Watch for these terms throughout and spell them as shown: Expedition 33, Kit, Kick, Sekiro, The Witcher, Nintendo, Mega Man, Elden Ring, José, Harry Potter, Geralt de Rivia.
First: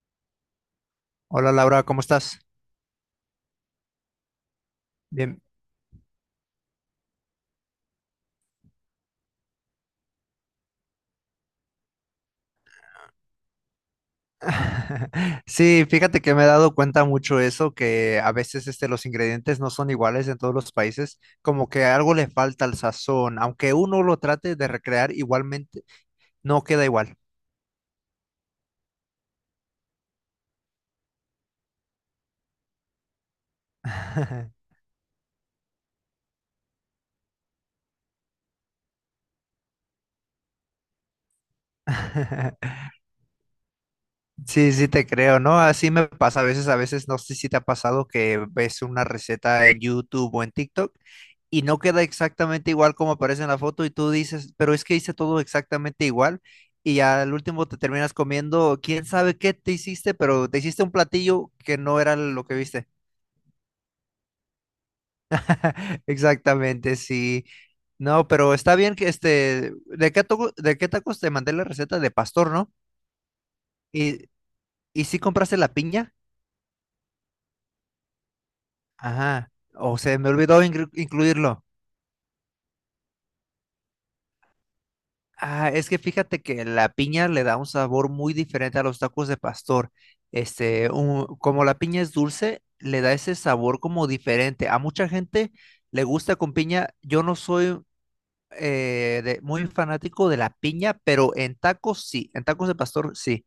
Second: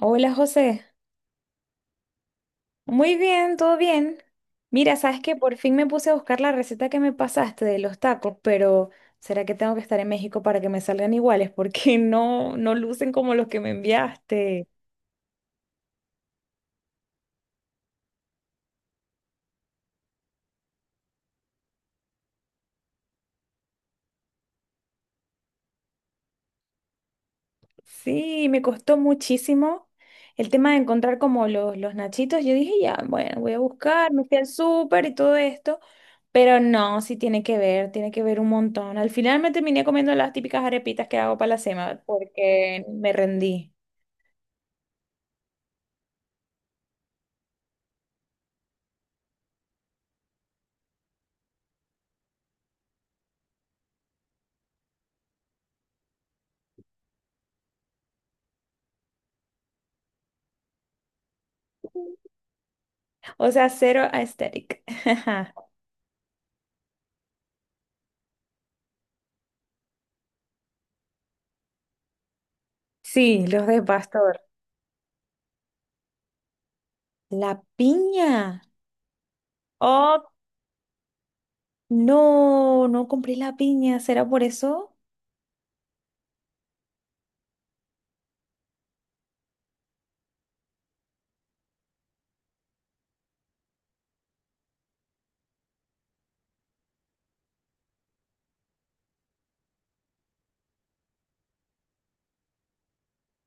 Hola José, Hola Laura, ¿cómo estás? muy bien, todo bien. Mira, sabes que Bien. por fin me puse a buscar la receta que me pasaste de los tacos, pero ¿será que tengo que estar en México para que me salgan iguales? Porque no, no lucen como los que me enviaste. Sí, fíjate que me he dado cuenta mucho eso, que a veces los ingredientes no son iguales en todos los países, como que algo le falta al sazón, aunque uno lo trate de recrear igualmente, no queda igual. Sí, me costó muchísimo el tema de encontrar como los nachitos. Yo dije, ya, bueno, voy a buscar, me fui al súper y todo esto, pero no, sí tiene que ver un montón. Al final me terminé comiendo las típicas arepitas que hago para la semana porque me rendí. Sí, sí te creo, ¿no? Así me pasa a veces. A veces no sé si te ha pasado que ves una receta en YouTube o en TikTok y no queda exactamente igual como aparece en la foto y tú dices, pero es que hice todo exactamente igual y al último te terminas comiendo quién sabe qué te hiciste, pero te hiciste un platillo que no era lo que viste. O sea, cero aesthetic. Exactamente, sí. No, pero está bien que ¿de qué tacos te mandé la receta? De pastor, ¿no? Sí, los de Y, pastor. y sí compraste la piña. La piña. Ajá. O se me Oh, olvidó incluirlo. no, no compré la piña. ¿Será por eso? Ah, es que fíjate que la piña le da un sabor muy diferente a los tacos de pastor. Como la piña es dulce, le da ese sabor como diferente. A mucha gente le gusta con piña. Yo no soy muy fanático de la piña, pero en tacos sí, en tacos de pastor sí.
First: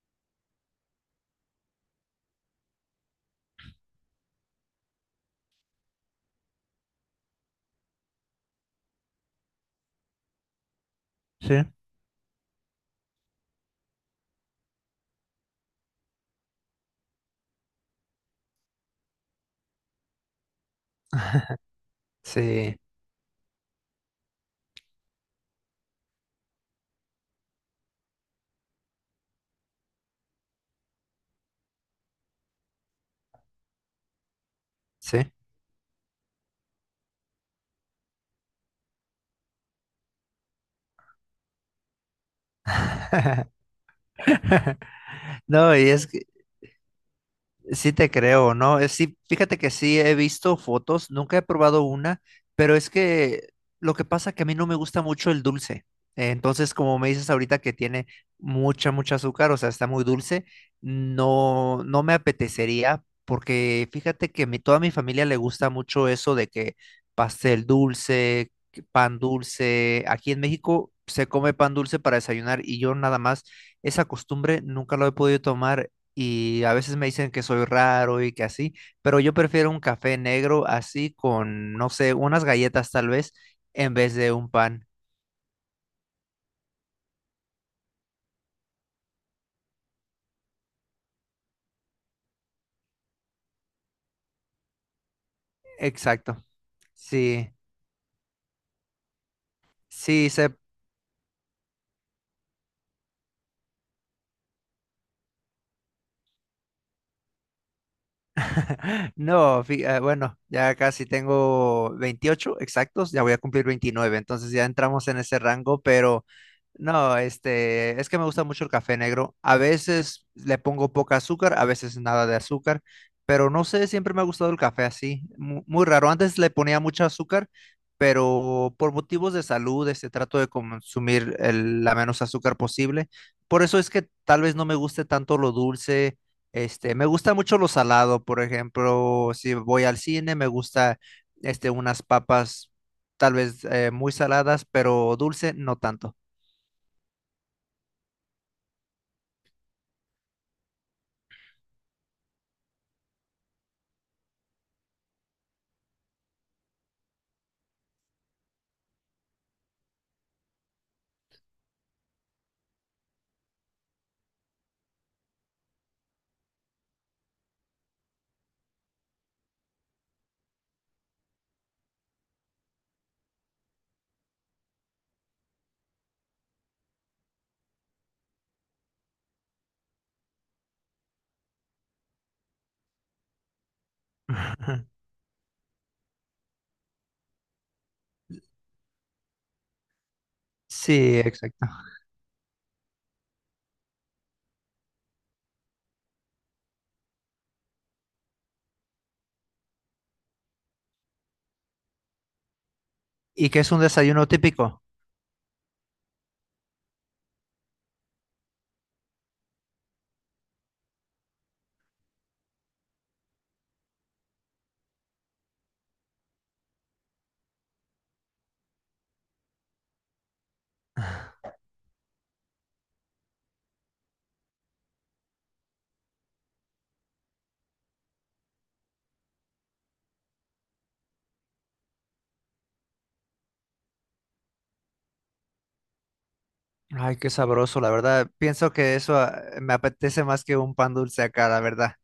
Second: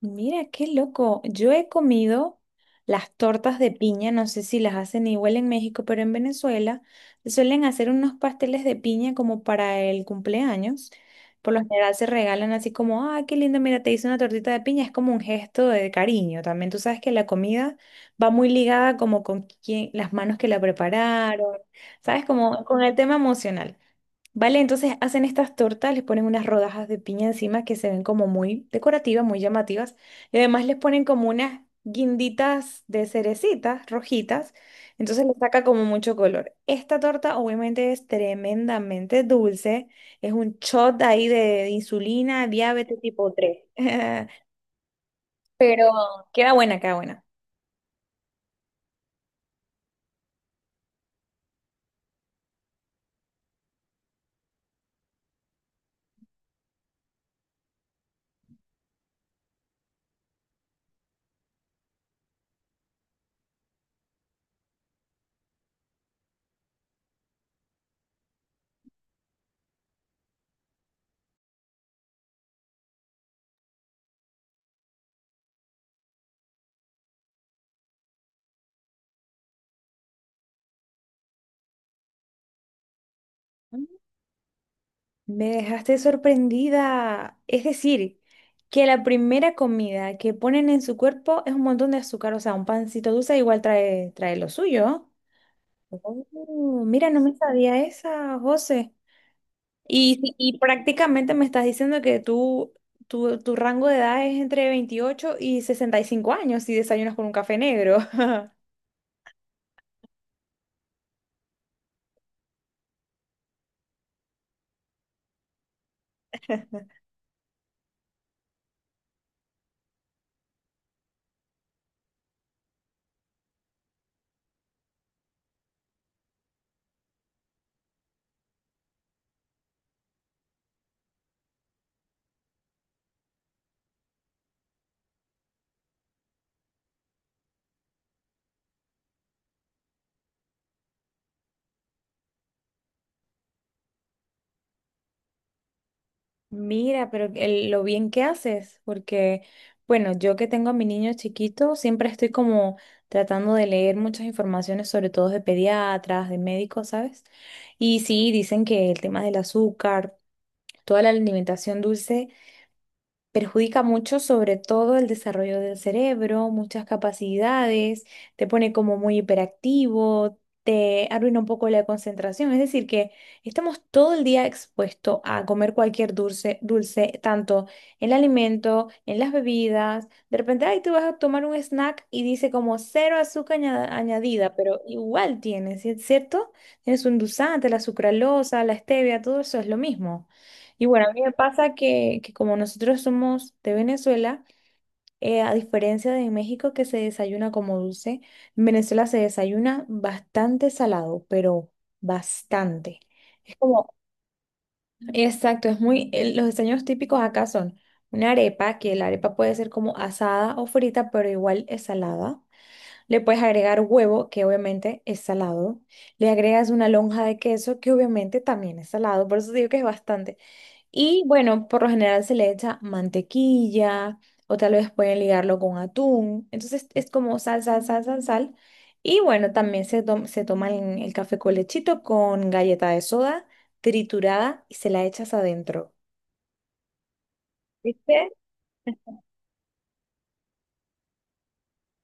Mira, qué loco. Yo he comido las tortas de piña, no sé si las hacen igual en México, pero en Venezuela suelen hacer unos pasteles de piña como para el cumpleaños. Por Sí. lo general se regalan así como, ah, qué lindo, mira, te hice una tortita de piña. Es como un gesto de cariño también. Tú sabes que la comida va muy ligada como con quién, las manos que la prepararon, ¿sabes? Como Sí, con el tema emocional. Vale, entonces hacen estas tortas, les ponen unas rodajas de piña encima que se ven como muy decorativas, muy llamativas. Y además les ponen como unas guinditas de cerecitas rojitas. Entonces sí. le saca como mucho color. Esta torta obviamente es tremendamente dulce. Es un shot ahí de insulina, diabetes tipo 3. No, Pero y es que queda buena, queda buena. Sí te creo, ¿no? Sí, fíjate que sí he visto fotos, nunca he probado una, pero es que lo que pasa que a mí no me gusta mucho el dulce. Entonces, como me dices ahorita que tiene mucha azúcar, o sea, está muy dulce, no, no me apetecería, porque fíjate que mi, toda mi familia le gusta mucho eso de que pastel dulce, que pan dulce. Aquí en México se come pan dulce para desayunar y yo nada más esa costumbre nunca lo he podido tomar y a veces me dicen que soy raro y que así, pero yo prefiero un café negro así con, no sé, unas galletas tal vez en vez de un pan. Me dejaste sorprendida. Es decir, que la primera comida que ponen en su cuerpo es un montón de azúcar, o sea, un pancito dulce igual trae, trae lo suyo. Exacto. Oh, mira, no me Sí, sabía esa, José. Y, sí, sé. y prácticamente me estás diciendo que tu rango de edad es entre 28 y 65 años si desayunas con un café negro. No, bueno, ya casi tengo 28 exactos, ya voy a cumplir 29, entonces ya entramos en ese rango, pero no, es que me gusta mucho el café negro. A veces le pongo poca azúcar, a veces nada de azúcar, pero no sé, siempre me ha gustado el café así, muy raro. Antes le ponía mucho azúcar, pero por motivos de salud, trato de consumir la menos azúcar posible. Por eso es que tal vez no me guste tanto lo dulce. Me gusta mucho lo salado. Por ejemplo, si voy al cine, me gusta unas papas tal vez muy saladas, pero dulce no tanto. Mira, pero lo bien que haces, porque, bueno, yo que tengo a mi niño chiquito, siempre estoy como tratando de leer muchas informaciones, sobre todo de pediatras, de médicos, ¿sabes? Y sí, dicen que el tema del azúcar, toda la alimentación dulce perjudica mucho sobre todo el desarrollo del cerebro, muchas capacidades, te pone como muy hiperactivo, te arruina un poco la concentración. Es decir, que estamos todo el día expuestos a comer cualquier dulce, dulce, tanto en el alimento, en las bebidas. De repente, ay, tú vas a tomar un snack y dice como cero azúcar añadida, pero igual tienes, ¿sí, cierto? Tienes un endulzante, la sucralosa, la stevia, todo eso es lo mismo. Y bueno, a Sí, mí me exacto. pasa que como nosotros somos de Venezuela, a diferencia de México que se desayuna como dulce, en Venezuela se desayuna bastante salado, pero bastante. ¿Y Es qué es un como, desayuno típico? exacto, es muy, los desayunos típicos acá son una arepa, que la arepa puede ser como asada o frita, pero igual es salada. Le puedes agregar huevo, que obviamente es salado. Le agregas una lonja de queso, que obviamente también es salado, por eso digo que es bastante. Y bueno, por lo general se le echa mantequilla o tal vez pueden ligarlo con atún. Entonces es como sal, sal, sal, sal, sal. Y bueno, también se toma el café con lechito con galleta de soda triturada y se la echas adentro. Ay, qué sabroso, la verdad. ¿Viste? Pienso que eso me apetece más que un pan dulce acá, la verdad.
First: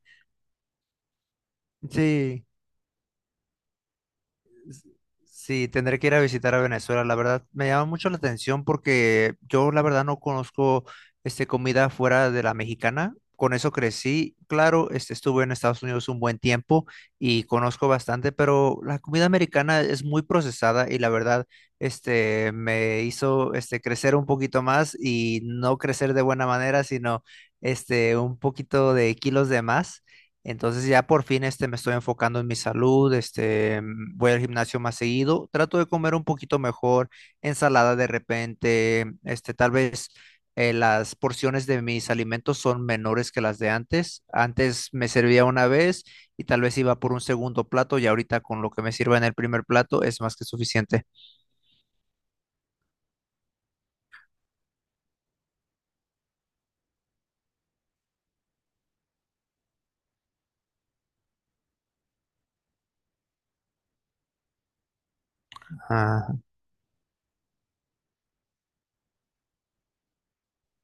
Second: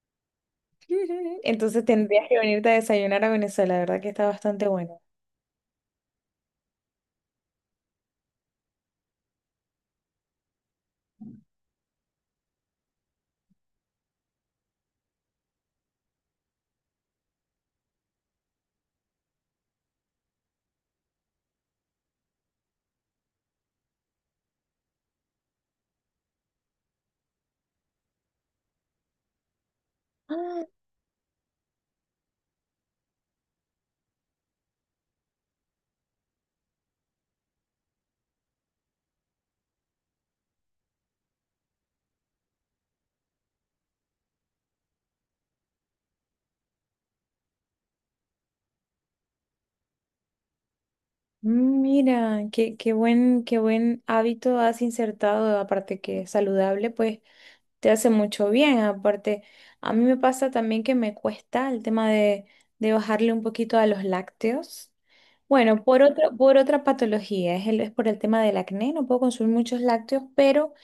Entonces tendrías que Sí. venirte a desayunar a Venezuela, la verdad que está bastante bueno. Sí, tendré que ir a visitar a Venezuela. La verdad, me llama mucho la atención porque yo la verdad no conozco comida fuera de la mexicana. Con eso crecí. Claro, estuve en Estados Unidos un buen tiempo y conozco bastante, pero la comida americana es muy procesada y la verdad, me hizo crecer un poquito más y no crecer de buena manera, sino un poquito de kilos de más. Ah, Entonces ya por fin, me estoy enfocando en mi salud. Voy al gimnasio más seguido, trato de comer un poquito mejor, ensalada de repente. Tal vez las porciones de mis alimentos son menores que las de antes. Antes me servía una vez y tal vez iba por un segundo plato y ahorita con lo que me sirva en el primer plato es más que suficiente. mira, qué buen hábito has insertado, aparte que es saludable, pues te hace mucho bien. Aparte, a mí me pasa también que me cuesta el tema de bajarle un poquito a los lácteos. Bueno, Ah. Por otra patología, es, es por el tema del acné, no puedo consumir muchos lácteos, pero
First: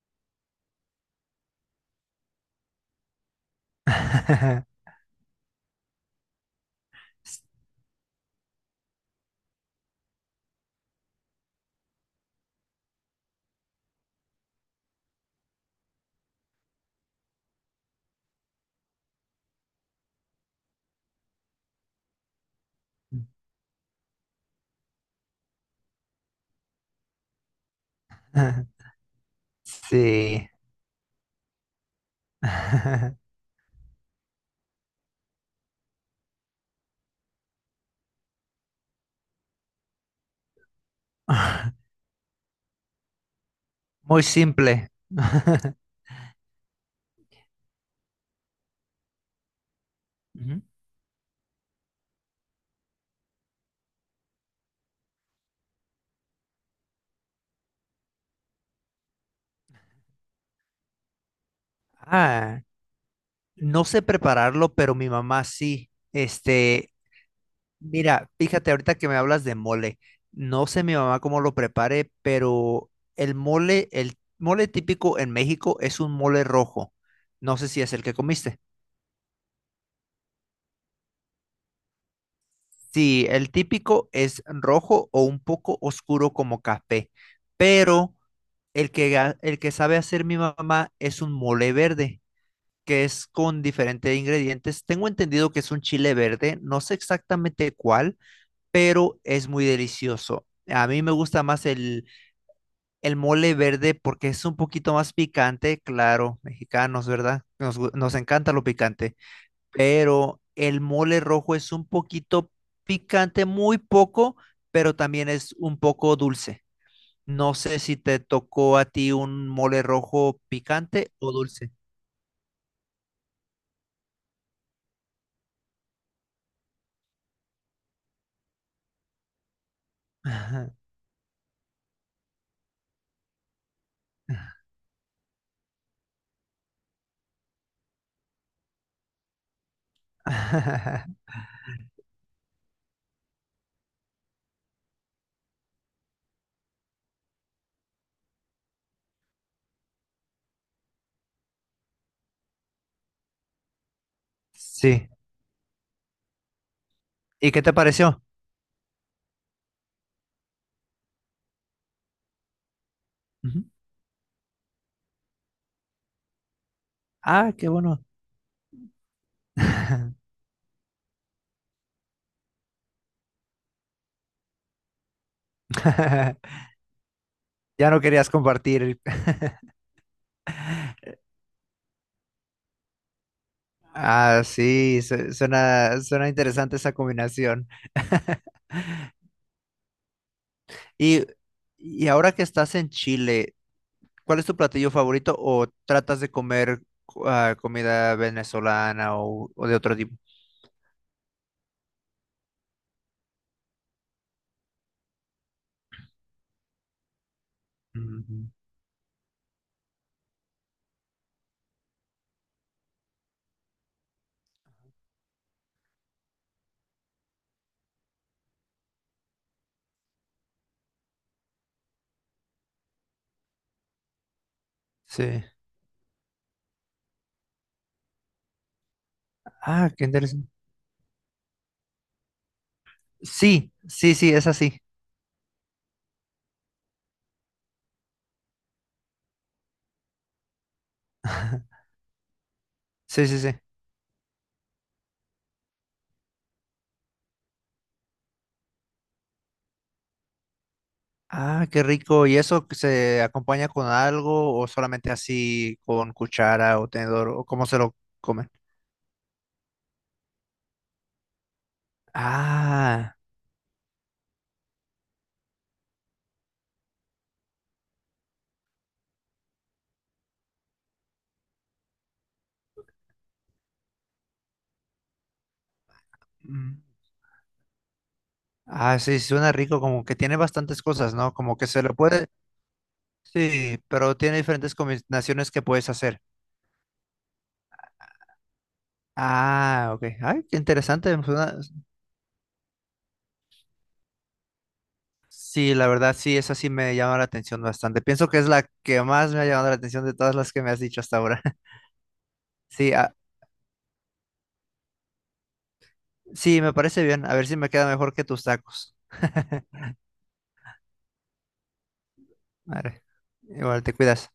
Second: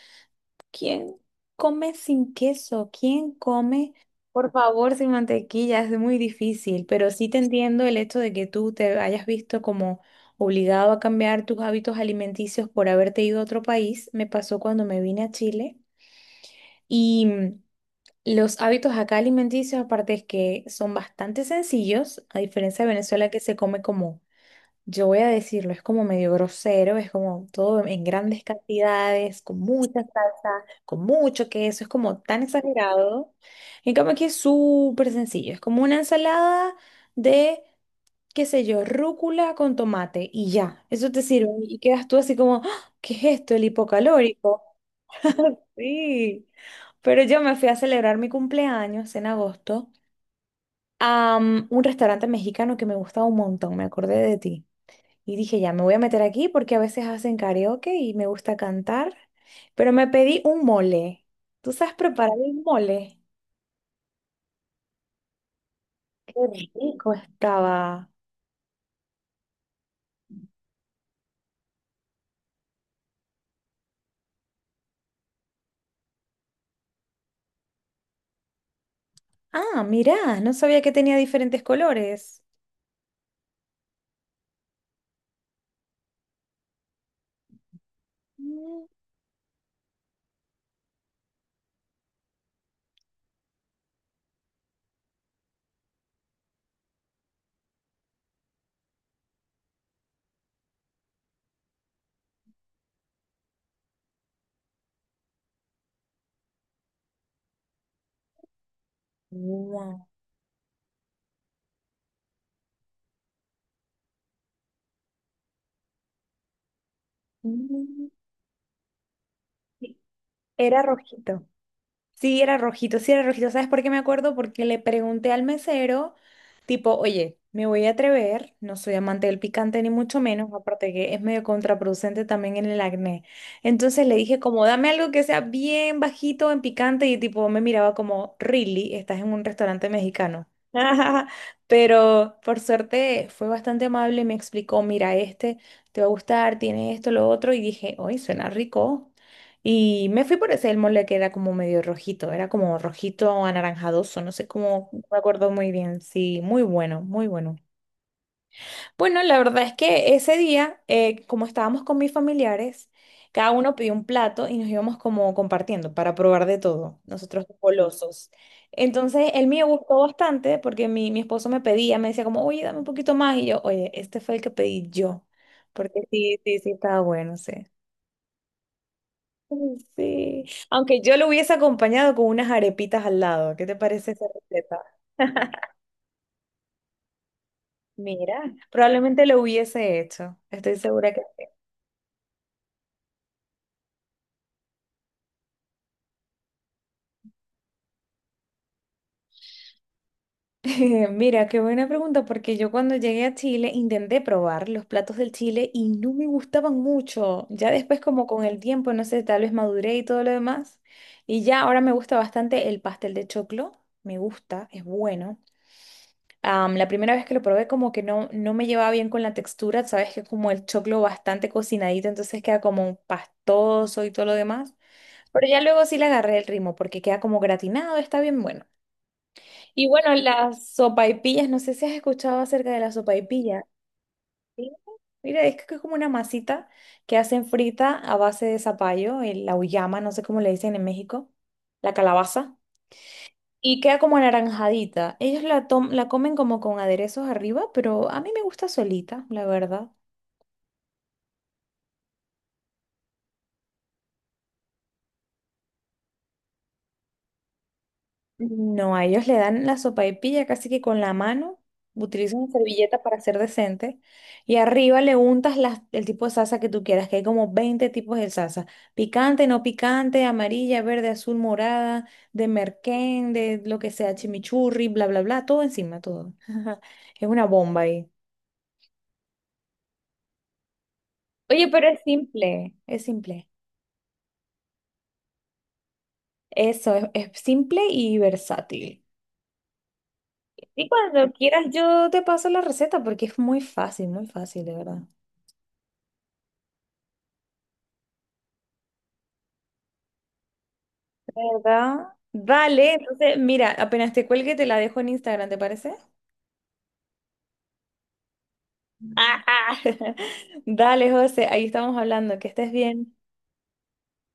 ¿quién come sin queso? ¿Quién come, por favor, sin mantequilla? Es muy difícil, pero sí te entiendo el hecho de que tú te hayas visto como obligado a cambiar tus hábitos alimenticios por haberte ido a otro país. Me pasó cuando me vine a Chile. Y los hábitos acá alimenticios, aparte es que son bastante sencillos, a diferencia de Venezuela que se come como, yo voy a decirlo, es como medio grosero, es como todo en grandes cantidades, con mucha Sí. salsa, con mucho queso, es como tan exagerado. En cambio aquí es súper sencillo, es como una ensalada de, qué sé yo, rúcula con tomate y ya, eso te sirve y quedas tú así como, "Ah, ¿qué es esto? El Muy hipocalórico". simple. Sí, pero yo me fui a celebrar mi cumpleaños en agosto Ujú. a un restaurante mexicano que me gustaba un montón, me acordé de ti. Y dije, ya me voy a meter aquí porque a veces hacen karaoke y me gusta cantar, pero me pedí un mole. ¿Tú sabes preparar Ah. un mole? No sé prepararlo, pero mi mamá sí. Qué rico estaba. Mira, fíjate ahorita que me hablas de mole. No sé mi mamá cómo lo prepare, pero el mole típico en México es un mole rojo. No sé si es el que comiste. Ah, mirá, no sabía que tenía diferentes colores. Sí, el típico es rojo o un poco oscuro como café, pero Mm. el que, el que sabe hacer mi mamá es un mole verde, que es con diferentes ingredientes. Tengo entendido que es un chile verde, no sé exactamente cuál, pero es muy delicioso. A mí me gusta más el mole verde porque es un poquito más picante. Claro, mexicanos, ¿verdad? Nos encanta lo picante, Wow. pero el mole rojo es un poquito picante, muy poco, pero también es un poco dulce. No sé si Mm. te tocó a ti un mole Sí, rojo era picante o rojito. dulce. Sí, era rojito, sí era rojito. ¿Sabes por qué me acuerdo? Porque le pregunté al mesero, tipo, oye, me voy a atrever, no soy amante del picante ni mucho menos, Ajá. aparte que es medio contraproducente también en el acné. Entonces le dije como, dame algo que sea bien bajito en picante y tipo me miraba como, really, estás en un restaurante mexicano. Pero por suerte fue bastante amable y me explicó, mira, este te va a gustar, tiene esto, lo otro, y dije, oye, suena rico. Y me fui por ese el mole que era como medio rojito, era como rojito anaranjadoso, no sé cómo, no Sí. me acuerdo muy bien. Sí, muy bueno, muy ¿Y bueno. qué te pareció? Bueno, la verdad es que ese día, como estábamos con mis familiares, cada Ujú. uno pidió un plato y nos íbamos como compartiendo para probar de todo, nosotros Ah, qué bueno. golosos. Entonces, el mío gustó bastante porque mi esposo me pedía, me decía como, oye, dame un poquito más. Y yo, oye, este fue el que pedí yo, porque sí, sí, sí, estaba bueno, sí. Ya no querías compartir. Sí, aunque yo lo hubiese acompañado con unas arepitas al lado. ¿Qué te parece esa Ah, receta? sí, suena, suena interesante esa combinación. Mira, probablemente lo hubiese hecho. Estoy segura que... Y, y ahora que estás en Chile, ¿cuál es tu platillo favorito o tratas de comer comida venezolana o de otro tipo? Mira, qué buena pregunta, porque yo cuando llegué a Chile intenté probar los platos del Chile y no me gustaban mucho. Ya después como con Ujú. el tiempo, no sé, tal vez maduré y todo lo demás. Y ya ahora me gusta bastante el pastel de choclo. Me gusta, es bueno. La primera vez que lo probé como que no, no me llevaba bien con la textura, sabes que es como el choclo bastante cocinadito, entonces queda como un pastoso y todo lo demás. Sí. Pero ya luego sí le agarré el ritmo porque queda como gratinado, está bien bueno. Y Ah, qué bueno, interesante. las sopaipillas, no sé si has escuchado acerca de las sopaipillas. Sí, sí, sí, es ¿Sí? así. Mira, es que es como una masita que hacen frita a base de zapallo, la uyama, no sé cómo le dicen en México, la calabaza. Sí, sí, sí. Y queda como anaranjadita. Ellos la comen como con aderezos arriba, pero a mí me gusta solita, la verdad. Ah, qué rico. ¿Y eso se acompaña con algo o solamente así con cuchara o tenedor o cómo se lo comen? No, a ellos le dan la sopaipilla casi que con la mano. Utilizan una servilleta Ah. para ser decente. Y arriba le untas el tipo de salsa que tú quieras, que hay como 20 tipos de salsa. Picante, no picante, amarilla, verde, azul, morada, de merquén, de lo que sea, chimichurri, bla, bla, bla. Todo encima, todo. Mm. Es una bomba ahí. Ah, sí, suena rico, como que tiene bastantes cosas, ¿no? Como que Oye, se pero lo es puede, simple, es simple. sí, pero tiene diferentes combinaciones que puedes hacer. Eso, es simple y versátil. Ah, ok. Ay, qué Y interesante. cuando Suena. quieras yo te paso la receta porque es muy fácil, de verdad. Sí, la verdad, sí, esa sí me llama la atención bastante. Pienso que es la que más me ha llamado la atención de todas las que me has dicho hasta ahora. ¿Verdad? Sí, Vale, ah, entonces mira, apenas te cuelgue te la dejo en Instagram, ¿te parece? sí, me parece bien. A ver si me queda mejor que tus tacos. Ajá. Dale, José, ahí estamos hablando, que estés Vale. bien. Igual te cuidas.